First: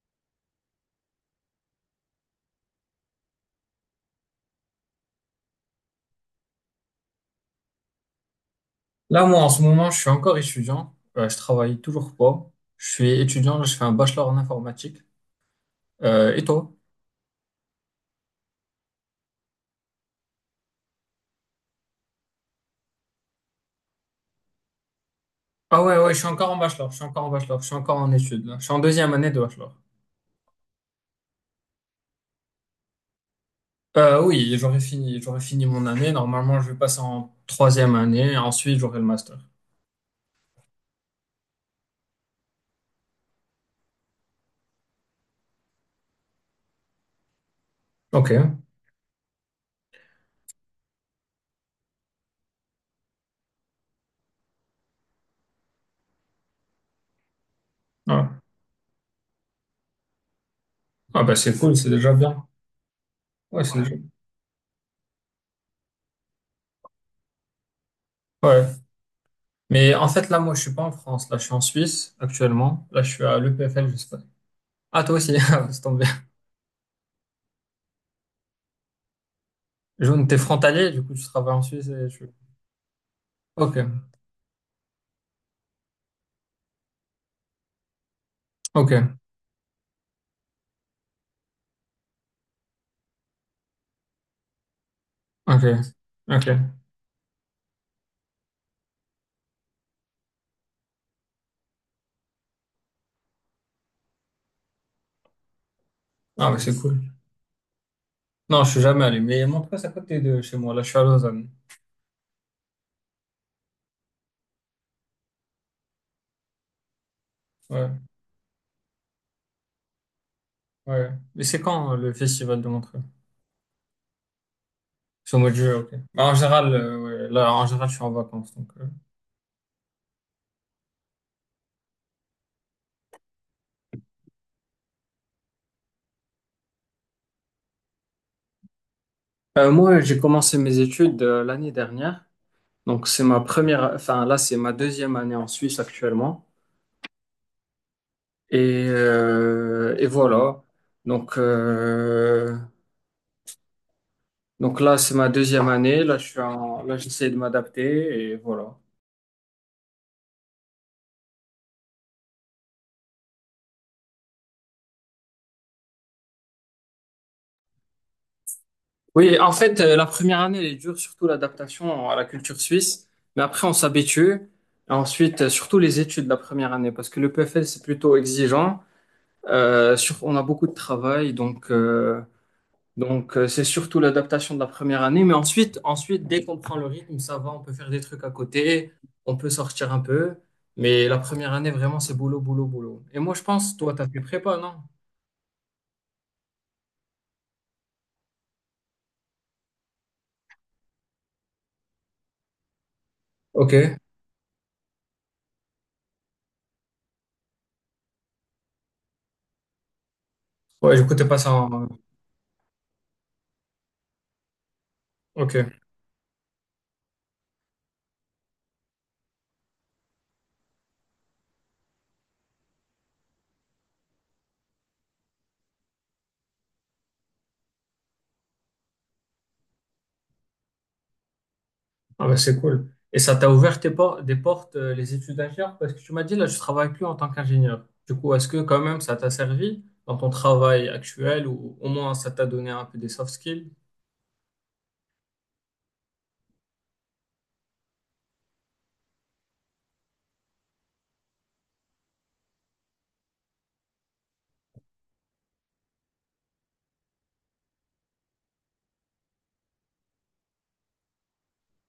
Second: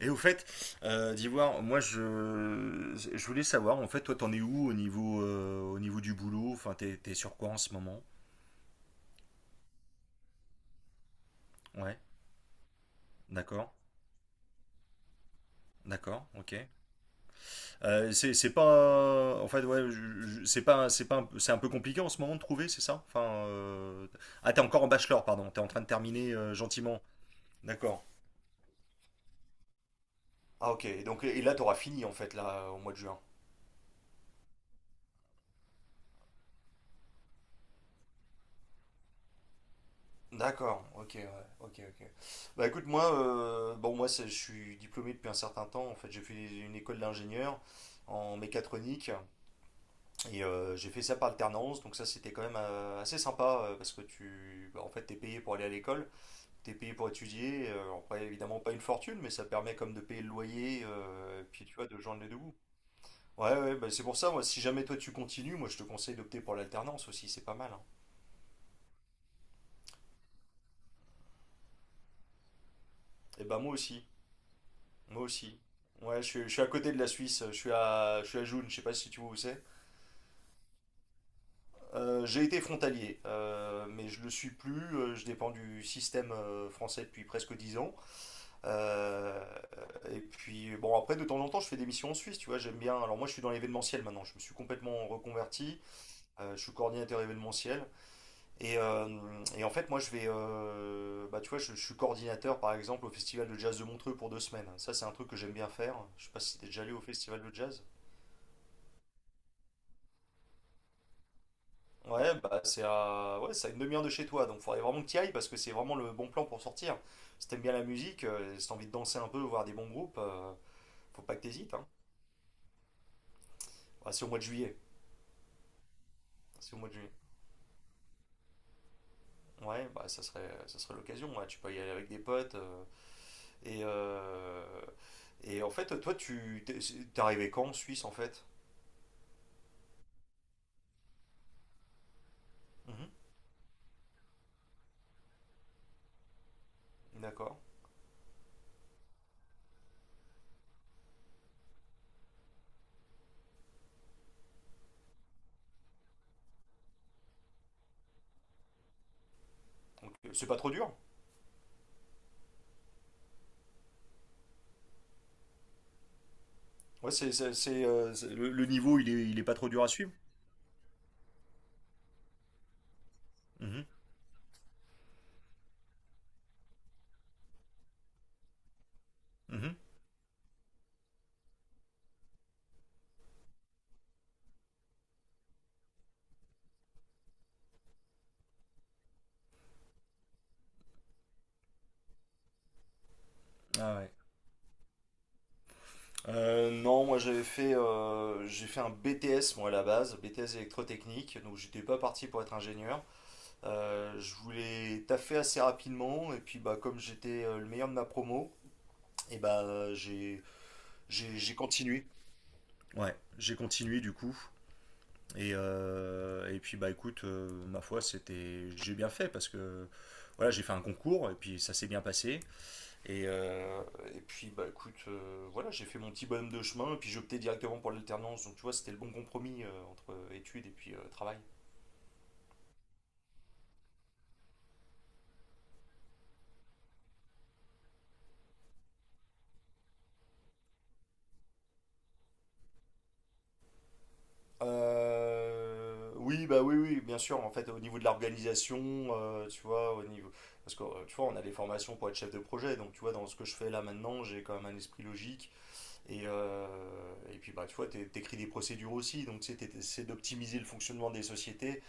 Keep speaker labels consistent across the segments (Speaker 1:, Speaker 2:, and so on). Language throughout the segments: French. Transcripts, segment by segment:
Speaker 1: Et au fait, d'Ivoire, moi je voulais savoir, en fait, toi t'en es où au niveau du boulot? Enfin, t'es sur quoi en ce moment?
Speaker 2: Là, moi, en ce moment, je suis encore étudiant. Je travaille
Speaker 1: Ouais,
Speaker 2: toujours pas. Je suis étudiant, là,
Speaker 1: d'accord,
Speaker 2: je fais un bachelor en informatique.
Speaker 1: d'accord,
Speaker 2: Et
Speaker 1: ok.
Speaker 2: toi?
Speaker 1: C'est pas. En fait, ouais, c'est pas, un- c'est un peu compliqué en ce moment de trouver, c'est ça? Enfin, euh, ah, t'es encore en bachelor, pardon, t'es en
Speaker 2: Ah
Speaker 1: train de
Speaker 2: ouais, ouais, je suis
Speaker 1: terminer
Speaker 2: encore en bachelor, je
Speaker 1: gentiment.
Speaker 2: suis encore en bachelor, je suis encore
Speaker 1: D'accord.
Speaker 2: en études, là. Je suis en deuxième année de bachelor.
Speaker 1: Ah, ok, donc et là t'auras fini en fait, là, au mois de juin.
Speaker 2: Oui, j'aurais fini mon année. Normalement, je vais passer en troisième année et ensuite, j'aurai le master.
Speaker 1: D'accord, ok, ouais, ok, ok. Bah écoute, moi, bon, moi, je suis diplômé depuis un certain temps. En fait, j'ai fait une école d'ingénieur
Speaker 2: Ok.
Speaker 1: en mécatronique et j'ai fait ça par alternance. Donc ça, c'était quand même assez sympa parce que bah, en fait, t'es payé pour aller à l'école, t'es payé pour étudier. Alors, après,
Speaker 2: Ah,
Speaker 1: évidemment, pas une fortune, mais ça permet comme de payer le loyer,
Speaker 2: Ah, bah,
Speaker 1: et
Speaker 2: c'est
Speaker 1: puis tu
Speaker 2: cool,
Speaker 1: vois,
Speaker 2: c'est
Speaker 1: de
Speaker 2: déjà
Speaker 1: joindre les deux
Speaker 2: bien.
Speaker 1: bouts. Ouais,
Speaker 2: Ouais,
Speaker 1: ouais,
Speaker 2: c'est
Speaker 1: bah
Speaker 2: déjà...
Speaker 1: c'est pour ça. Moi, si jamais toi tu continues, moi, je te conseille d'opter pour l'alternance aussi. C'est pas mal, hein.
Speaker 2: Ouais. Mais en fait, là, moi, je suis pas en France. Là, je suis en Suisse, actuellement. Là, je suis à
Speaker 1: Et bah moi
Speaker 2: l'EPFL, je
Speaker 1: aussi.
Speaker 2: sais pas. Ah, toi
Speaker 1: Moi
Speaker 2: aussi,
Speaker 1: aussi.
Speaker 2: Ah, c'est tombé.
Speaker 1: Ouais, je suis à côté de la Suisse, je suis à Joune, je sais pas si tu vois où c'est.
Speaker 2: Jaune, t'es frontalier, du coup, tu travailles en Suisse et tu...
Speaker 1: J'ai été frontalier,
Speaker 2: Ok,
Speaker 1: mais je le suis plus, je dépends du système français depuis presque 10 ans.
Speaker 2: ok,
Speaker 1: Euh, et puis, bon, après, de temps en temps, je fais des missions en Suisse, tu vois, j'aime bien. Alors, moi, je suis dans l'événementiel maintenant, je me suis complètement
Speaker 2: ok,
Speaker 1: reconverti, je suis
Speaker 2: ok.
Speaker 1: coordinateur événementiel. Et, euh, et en fait, moi, bah, tu vois, je suis coordinateur, par exemple, au Festival de Jazz de Montreux pour 2 semaines. Ça, c'est un truc que j'aime bien faire. Je sais pas
Speaker 2: Ah, mais
Speaker 1: si t'es
Speaker 2: c'est
Speaker 1: déjà allé
Speaker 2: cool.
Speaker 1: au Festival de Jazz.
Speaker 2: Non, je suis jamais allé, mais Montreux, c'est à côté de chez moi. Là, je suis à Lausanne.
Speaker 1: Ouais, bah c'est à une demi-heure de chez toi, donc faudrait vraiment que tu y ailles parce que c'est vraiment le bon plan pour sortir. Si t'aimes bien la
Speaker 2: Ouais,
Speaker 1: musique, si t'as envie de danser un peu, voir des bons groupes,
Speaker 2: ouais.
Speaker 1: faut pas que
Speaker 2: Mais c'est
Speaker 1: t'hésites, hein.
Speaker 2: quand le festival de Montreux?
Speaker 1: Bah, c'est au mois de juillet.
Speaker 2: C'est au mois de juillet, ok. Bah, en général,
Speaker 1: C'est au mois de
Speaker 2: euh,
Speaker 1: juillet.
Speaker 2: ouais, là, en général, je suis en vacances, donc. euh,
Speaker 1: Ouais, bah ça serait l'occasion, ouais. Tu peux y aller avec des potes. Et, euh, et en fait, toi, tu t'es t'es arrivé quand en Suisse, en fait?
Speaker 2: Euh, moi, j'ai commencé mes études l'année dernière. Donc,
Speaker 1: Mhm.
Speaker 2: c'est ma première, enfin, là, c'est ma deuxième année en Suisse actuellement.
Speaker 1: D'accord.
Speaker 2: Et voilà. Donc, euh, donc là, c'est ma deuxième année. Là, j'essaie de m'adapter et voilà.
Speaker 1: Donc, c'est pas trop dur? Ouais, le niveau, il est,
Speaker 2: Oui,
Speaker 1: il est
Speaker 2: en
Speaker 1: pas trop
Speaker 2: fait,
Speaker 1: dur à
Speaker 2: la
Speaker 1: suivre.
Speaker 2: première année, elle est dure, surtout l'adaptation à la culture suisse. Mais après, on
Speaker 1: Mhm.
Speaker 2: s'habitue. Ensuite, surtout les études de la première année, parce que le PFL, c'est plutôt exigeant.
Speaker 1: Mhm.
Speaker 2: On a beaucoup de travail, donc c'est surtout l'adaptation de la première année. Mais ensuite, ensuite, dès qu'on prend le rythme, ça va, on peut faire des trucs à côté, on peut sortir un peu. Mais la première année, vraiment, c'est boulot, boulot, boulot. Et moi, je pense, toi,
Speaker 1: Ah
Speaker 2: t'as
Speaker 1: ouais.
Speaker 2: fait prépa, non?
Speaker 1: Non, moi j'ai fait un BTS moi à la base, BTS électrotechnique, donc j'étais pas parti pour être ingénieur.
Speaker 2: Ok.
Speaker 1: Je voulais taffer assez rapidement et puis bah comme j'étais le meilleur de ma promo, et bah j'ai
Speaker 2: Ouais, du coup, t'es
Speaker 1: j'ai
Speaker 2: passé
Speaker 1: j'ai
Speaker 2: en...
Speaker 1: continué. Ouais, j'ai continué du coup. Et,
Speaker 2: Ok.
Speaker 1: euh, et puis bah écoute, ma foi c'était j'ai bien fait parce que voilà j'ai fait un concours et puis ça s'est bien passé. Et, euh, et puis, bah écoute, voilà, j'ai fait mon petit bonhomme de chemin, et puis j'ai opté directement pour l'alternance. Donc, tu vois, c'était le bon compromis entre études et puis travail.
Speaker 2: Ah bah c'est cool. Et ça t'a ouvert des portes, les études d'ingénieur, parce que tu m'as dit, là, je travaille plus en tant qu'ingénieur. Du coup, est-ce que quand même ça t'a servi dans ton travail actuel ou au moins ça t'a donné un peu des soft skills?
Speaker 1: Oui, bah oui, oui, bien sûr. En fait, au niveau de l'organisation, tu vois, au niveau. Parce que, tu vois, on a des formations pour être chef de projet. Donc, tu vois, dans ce que je fais là maintenant, j'ai quand même un esprit logique. Et puis, bah, tu vois, t'écris des procédures aussi. Donc, tu sais, t'essaies d'optimiser le fonctionnement des sociétés.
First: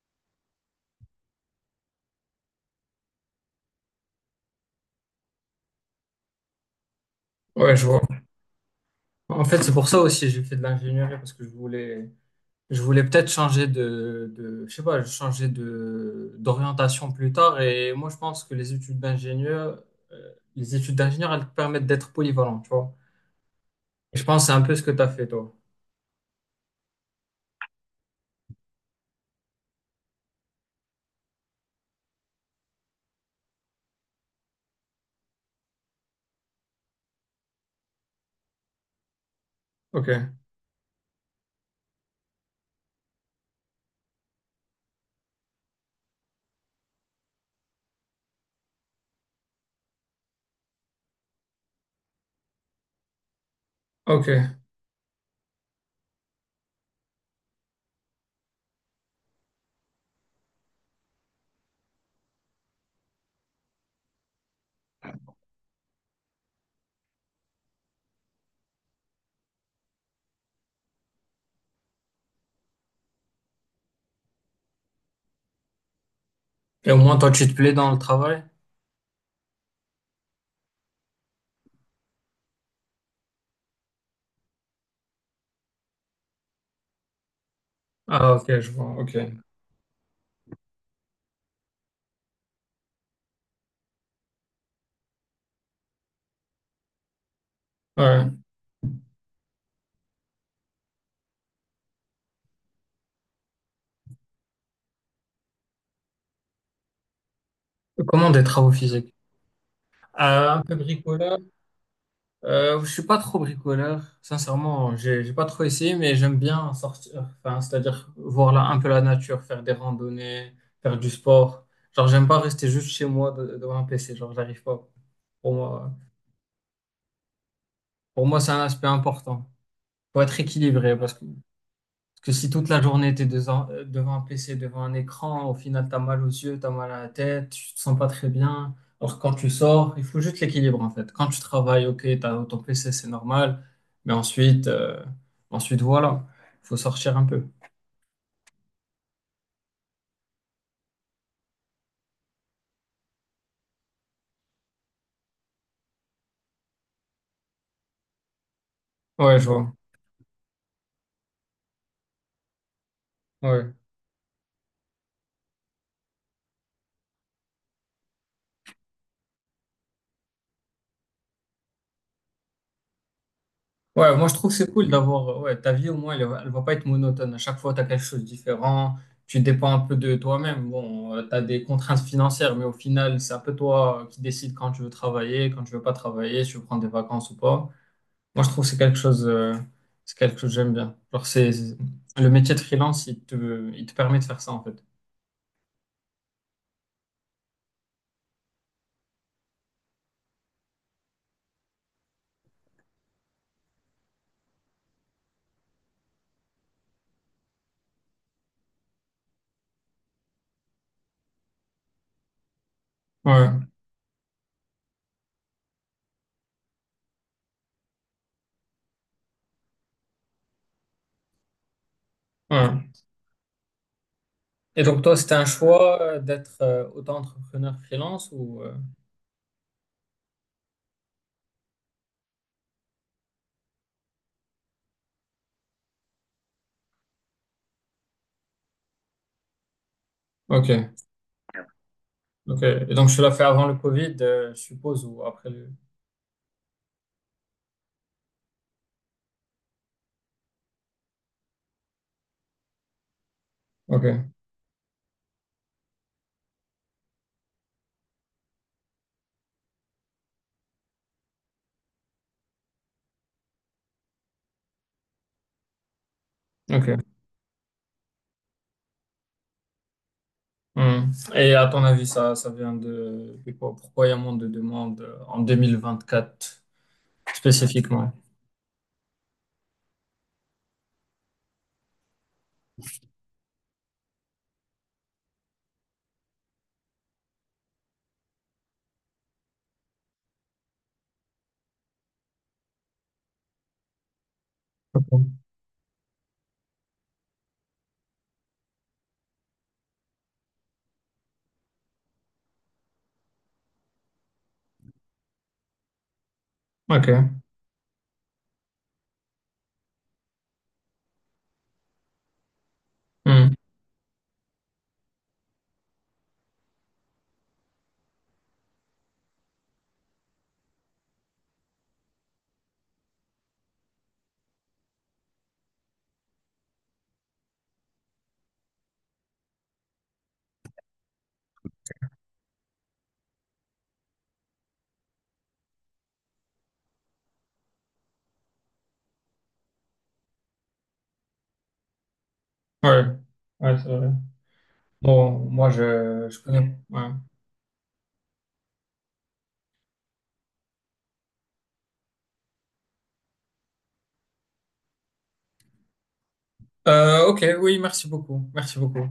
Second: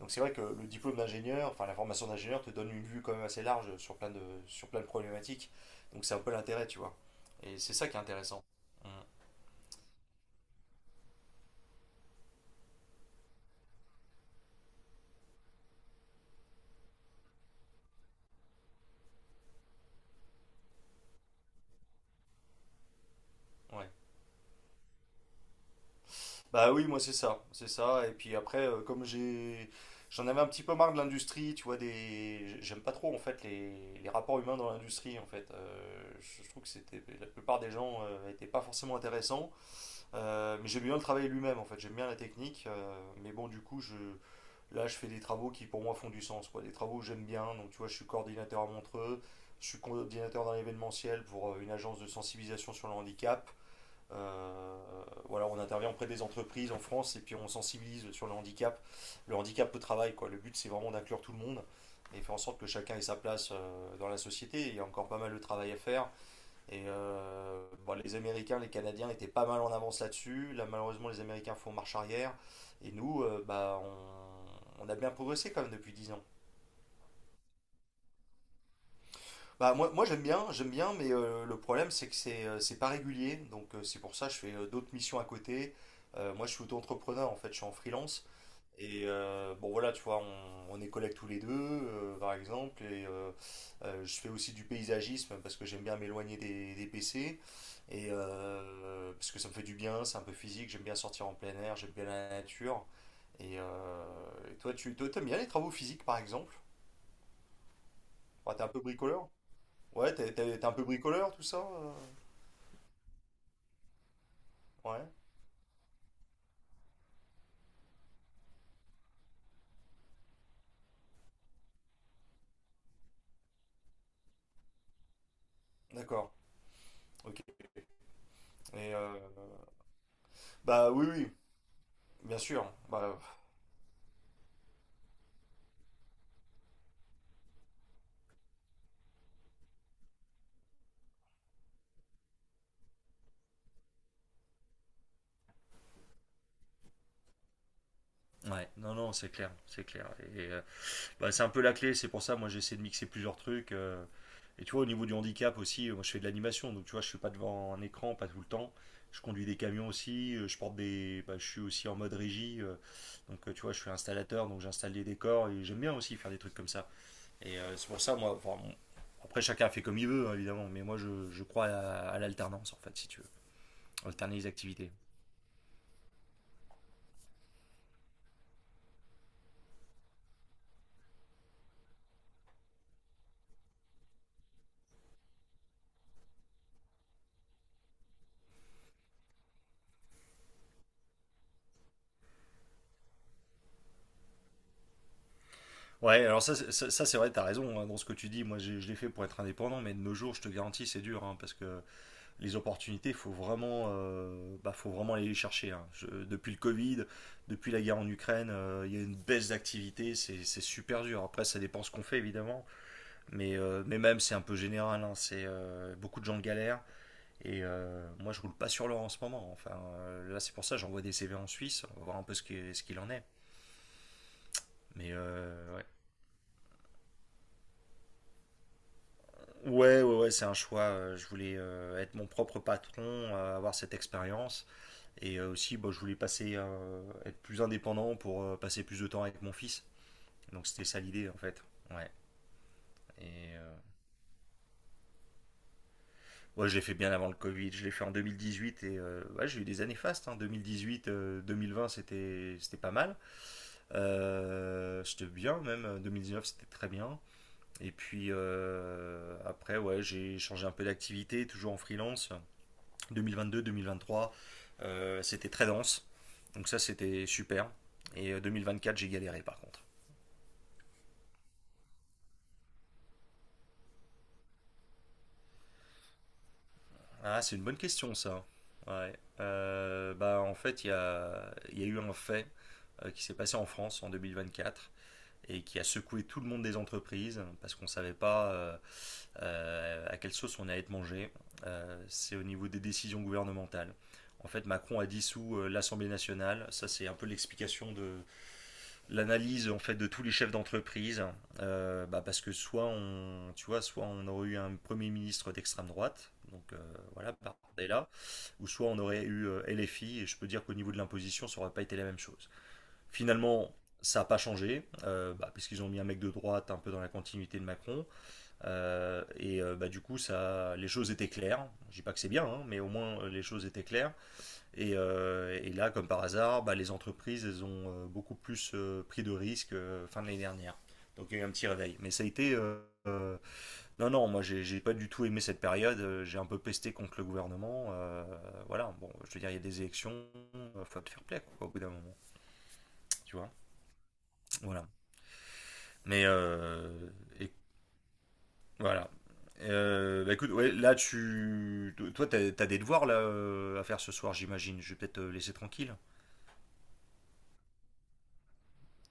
Speaker 1: Donc c'est vrai que le diplôme d'ingénieur, enfin la formation d'ingénieur te donne une vue quand même assez large sur plein de problématiques. Donc c'est un peu l'intérêt, tu vois. Et c'est
Speaker 2: Ouais, je
Speaker 1: ça qui est
Speaker 2: vois.
Speaker 1: intéressant. Mm.
Speaker 2: En fait, c'est pour ça aussi j'ai fait de l'ingénierie parce que je voulais peut-être changer je sais pas, changer d'orientation plus tard. Et moi, je pense que les études d'ingénieur, les études d'ingénieur, elles te permettent d'être polyvalent, tu vois.
Speaker 1: Ouais.
Speaker 2: Et je pense que c'est un peu ce que tu as fait, toi.
Speaker 1: Bah oui, moi c'est ça, c'est ça. Et puis après, j'en avais un petit peu marre de l'industrie, tu vois, j'aime pas trop en fait les rapports humains dans l'industrie en fait. Je trouve que c'était la plupart des gens n'étaient pas forcément intéressants.
Speaker 2: Ok,
Speaker 1: Mais j'aime bien le travail lui-même en fait. J'aime bien la technique. Mais bon, du coup, je là, je fais des travaux qui pour moi font du sens, quoi. Des travaux que j'aime bien. Donc, tu vois, je suis coordinateur à Montreux, je suis coordinateur dans l'événementiel pour une agence de sensibilisation sur le handicap.
Speaker 2: ok.
Speaker 1: Euh, voilà, on intervient auprès des entreprises en France et puis on sensibilise sur le handicap au travail, quoi. Le but, c'est vraiment d'inclure tout le monde et faire en sorte que chacun ait sa place dans la société. Il y a encore pas mal de travail à faire. Et euh, bon, les Américains, les Canadiens étaient pas mal en avance là-dessus. Là, malheureusement, les Américains font marche arrière. Et nous, bah, on a bien progressé quand même depuis 10 ans.
Speaker 2: Et au moins, toi, tu te plais dans le travail?
Speaker 1: Bah, moi j'aime bien, mais le problème, c'est que c'est pas régulier. Donc, c'est pour ça que je fais d'autres missions à côté. Moi, je suis auto-entrepreneur, en fait, je suis en freelance.
Speaker 2: Ah, ok, je vois, ok.
Speaker 1: Bon voilà, tu vois, on est collègues tous les deux, par exemple, je fais aussi du paysagisme parce que j'aime bien m'éloigner des PC,
Speaker 2: Ouais.
Speaker 1: parce que ça me fait du bien, c'est un peu physique, j'aime bien sortir en plein air, j'aime bien la nature. Et, euh, et toi, tu toi, t'aimes bien les travaux physiques, par exemple?
Speaker 2: Comment des
Speaker 1: Ouais, t'es un
Speaker 2: travaux
Speaker 1: peu
Speaker 2: physiques?
Speaker 1: bricoleur? Ouais,
Speaker 2: Un
Speaker 1: t'es un
Speaker 2: peu
Speaker 1: peu bricoleur,
Speaker 2: bricoleur.
Speaker 1: tout ça?
Speaker 2: Je suis pas trop bricoleur, sincèrement.
Speaker 1: Ouais,
Speaker 2: J'ai pas trop essayé, mais j'aime bien sortir. Enfin, c'est-à-dire voir là, un peu la nature, faire des randonnées, faire du sport. Genre, j'aime pas rester juste chez moi devant un PC. Genre, j'arrive pas. Pour moi,
Speaker 1: d'accord, ok.
Speaker 2: pour moi, c'est un aspect
Speaker 1: Et euh,
Speaker 2: important. Faut être
Speaker 1: Bah
Speaker 2: équilibré
Speaker 1: oui,
Speaker 2: parce que
Speaker 1: oui,
Speaker 2: que
Speaker 1: bien
Speaker 2: si toute
Speaker 1: sûr.
Speaker 2: la journée,
Speaker 1: Bah,
Speaker 2: tu es devant un PC, devant un écran, au final, tu as mal aux yeux, tu as mal à la tête, tu te sens pas très bien. Alors, quand tu sors, il faut juste l'équilibre, en fait. Quand tu travailles, ok, t'as as ton PC, c'est normal. Mais ensuite, voilà, faut sortir un peu.
Speaker 1: ouais, non, non, c'est clair, c'est clair. Bah, c'est un peu la clé, c'est pour ça, moi j'essaie de mixer plusieurs trucs. Et tu vois, au niveau du handicap aussi, moi je fais de l'animation, donc tu vois, je suis pas devant un écran, pas tout le temps. Je
Speaker 2: Ouais,
Speaker 1: conduis
Speaker 2: je
Speaker 1: des
Speaker 2: vois.
Speaker 1: camions aussi, je porte des. Bah, je suis aussi en mode régie, donc tu
Speaker 2: Ouais.
Speaker 1: vois, je suis installateur, donc j'installe des décors et j'aime bien aussi faire des trucs comme ça. C'est pour ça, moi, enfin, bon, après chacun fait comme il veut, hein, évidemment, mais moi je crois à l'alternance en fait, si tu veux,
Speaker 2: Ouais, moi je
Speaker 1: alterner les
Speaker 2: trouve que c'est cool
Speaker 1: activités.
Speaker 2: d'avoir, ouais, ta vie au moins elle va pas être monotone. À chaque fois, tu as quelque chose de différent, tu dépends un peu de toi-même. Bon, tu as des contraintes financières, mais au final, c'est un peu toi qui décides quand tu veux travailler, quand tu veux pas travailler, si tu veux prendre des vacances ou pas. Moi je trouve que c'est quelque chose, c'est quelque chose que j'aime bien. Le métier de freelance, il te permet de faire ça en fait.
Speaker 1: Ouais, alors ça, c'est- ça, c'est vrai, t'as raison, hein, dans ce que tu dis. Moi, je l'ai fait pour être indépendant, mais de nos jours, je te garantis, c'est dur, hein, parce que les opportunités, il faut vraiment, bah, faut vraiment aller les chercher, hein. Depuis le Covid, depuis la guerre en Ukraine, il y a une baisse d'activité, c'est super dur. Après, ça dépend ce qu'on fait évidemment,
Speaker 2: Ouais,
Speaker 1: mais même c'est un peu général, hein. C'est beaucoup de gens galèrent et moi je roule pas sur l'or en ce moment. Enfin, là c'est pour ça que j'envoie des CV en Suisse, on va voir un peu ce ce
Speaker 2: ouais.
Speaker 1: qu'il en est.
Speaker 2: Et donc toi, c'était un
Speaker 1: Ouais.
Speaker 2: choix d'être auto-entrepreneur freelance ou...
Speaker 1: Ouais, ouais, ouais, c'est un choix. Je voulais être mon propre patron, avoir cette expérience. Aussi, bah, être plus indépendant pour passer plus de temps avec mon fils. Donc c'était
Speaker 2: Ok.
Speaker 1: ça l'idée en fait. Ouais.
Speaker 2: Ok. Et donc, tu l'as fait
Speaker 1: Et
Speaker 2: avant
Speaker 1: euh,
Speaker 2: le Covid, je suppose, ou après le...
Speaker 1: ouais, je l'ai fait bien avant le Covid. Je l'ai fait en 2018 ouais, j'ai eu des années fastes. Hein. 2018, 2020 c'était pas mal.
Speaker 2: Ok.
Speaker 1: C'était bien même. 2019 c'était très bien. Et puis après, ouais, j'ai changé un peu d'activité, toujours en freelance. 2022, 2023, c'était très dense. Donc ça,
Speaker 2: Ok.
Speaker 1: c'était super. 2024 j'ai galéré par contre.
Speaker 2: Hmm. Et à ton avis, ça vient de quoi- Pourquoi il y a moins de demandes en 2024
Speaker 1: Ah, c'est une bonne
Speaker 2: spécifiquement?
Speaker 1: question ça. Ouais. Bah, en fait, il y a eu un fait qui s'est passé en France en 2024 et qui a secoué tout le monde des entreprises parce qu'on ne savait pas à quelle sauce on allait être mangé. C'est au niveau des décisions gouvernementales. En fait, Macron a dissous l'Assemblée nationale. Ça, c'est un peu l'explication l'analyse en fait de tous les chefs d'entreprise, bah, parce que soit on tu vois, soit on aurait eu un premier ministre d'extrême droite donc voilà
Speaker 2: Ok.
Speaker 1: Bardella, ou soit on aurait eu LFI et je peux dire qu'au niveau de l'imposition ça aurait pas été la même chose.
Speaker 2: Hmm.
Speaker 1: Finalement ça n'a pas changé, bah, parce qu'ils ont mis un mec de droite un peu dans la continuité de Macron. Bah, du coup, ça, les choses étaient claires. Je dis pas que c'est bien, hein, mais au moins les choses étaient claires. Et là, comme par hasard, bah, les entreprises elles ont beaucoup plus pris de risques fin de l'année dernière. Donc il y a eu un petit réveil. Mais ça a été. Euh, non, non, moi j'ai pas du tout aimé cette période. J'ai un peu pesté contre le gouvernement. Voilà, bon, je veux dire, il y a des élections. Il faut te faire plaisir, quoi, au bout d'un moment.
Speaker 2: Ouais.
Speaker 1: Tu vois.
Speaker 2: Ouais, c'est vrai.
Speaker 1: Voilà.
Speaker 2: Bon, moi,
Speaker 1: Mais.
Speaker 2: je connais.
Speaker 1: euh,
Speaker 2: Ouais.
Speaker 1: et, voilà. Bah écoute, ouais, là, tu. Toi, t'as as des devoirs là, à faire ce soir, j'imagine. Je vais peut-être te laisser tranquille.
Speaker 2: Ok, oui, merci beaucoup. Merci beaucoup.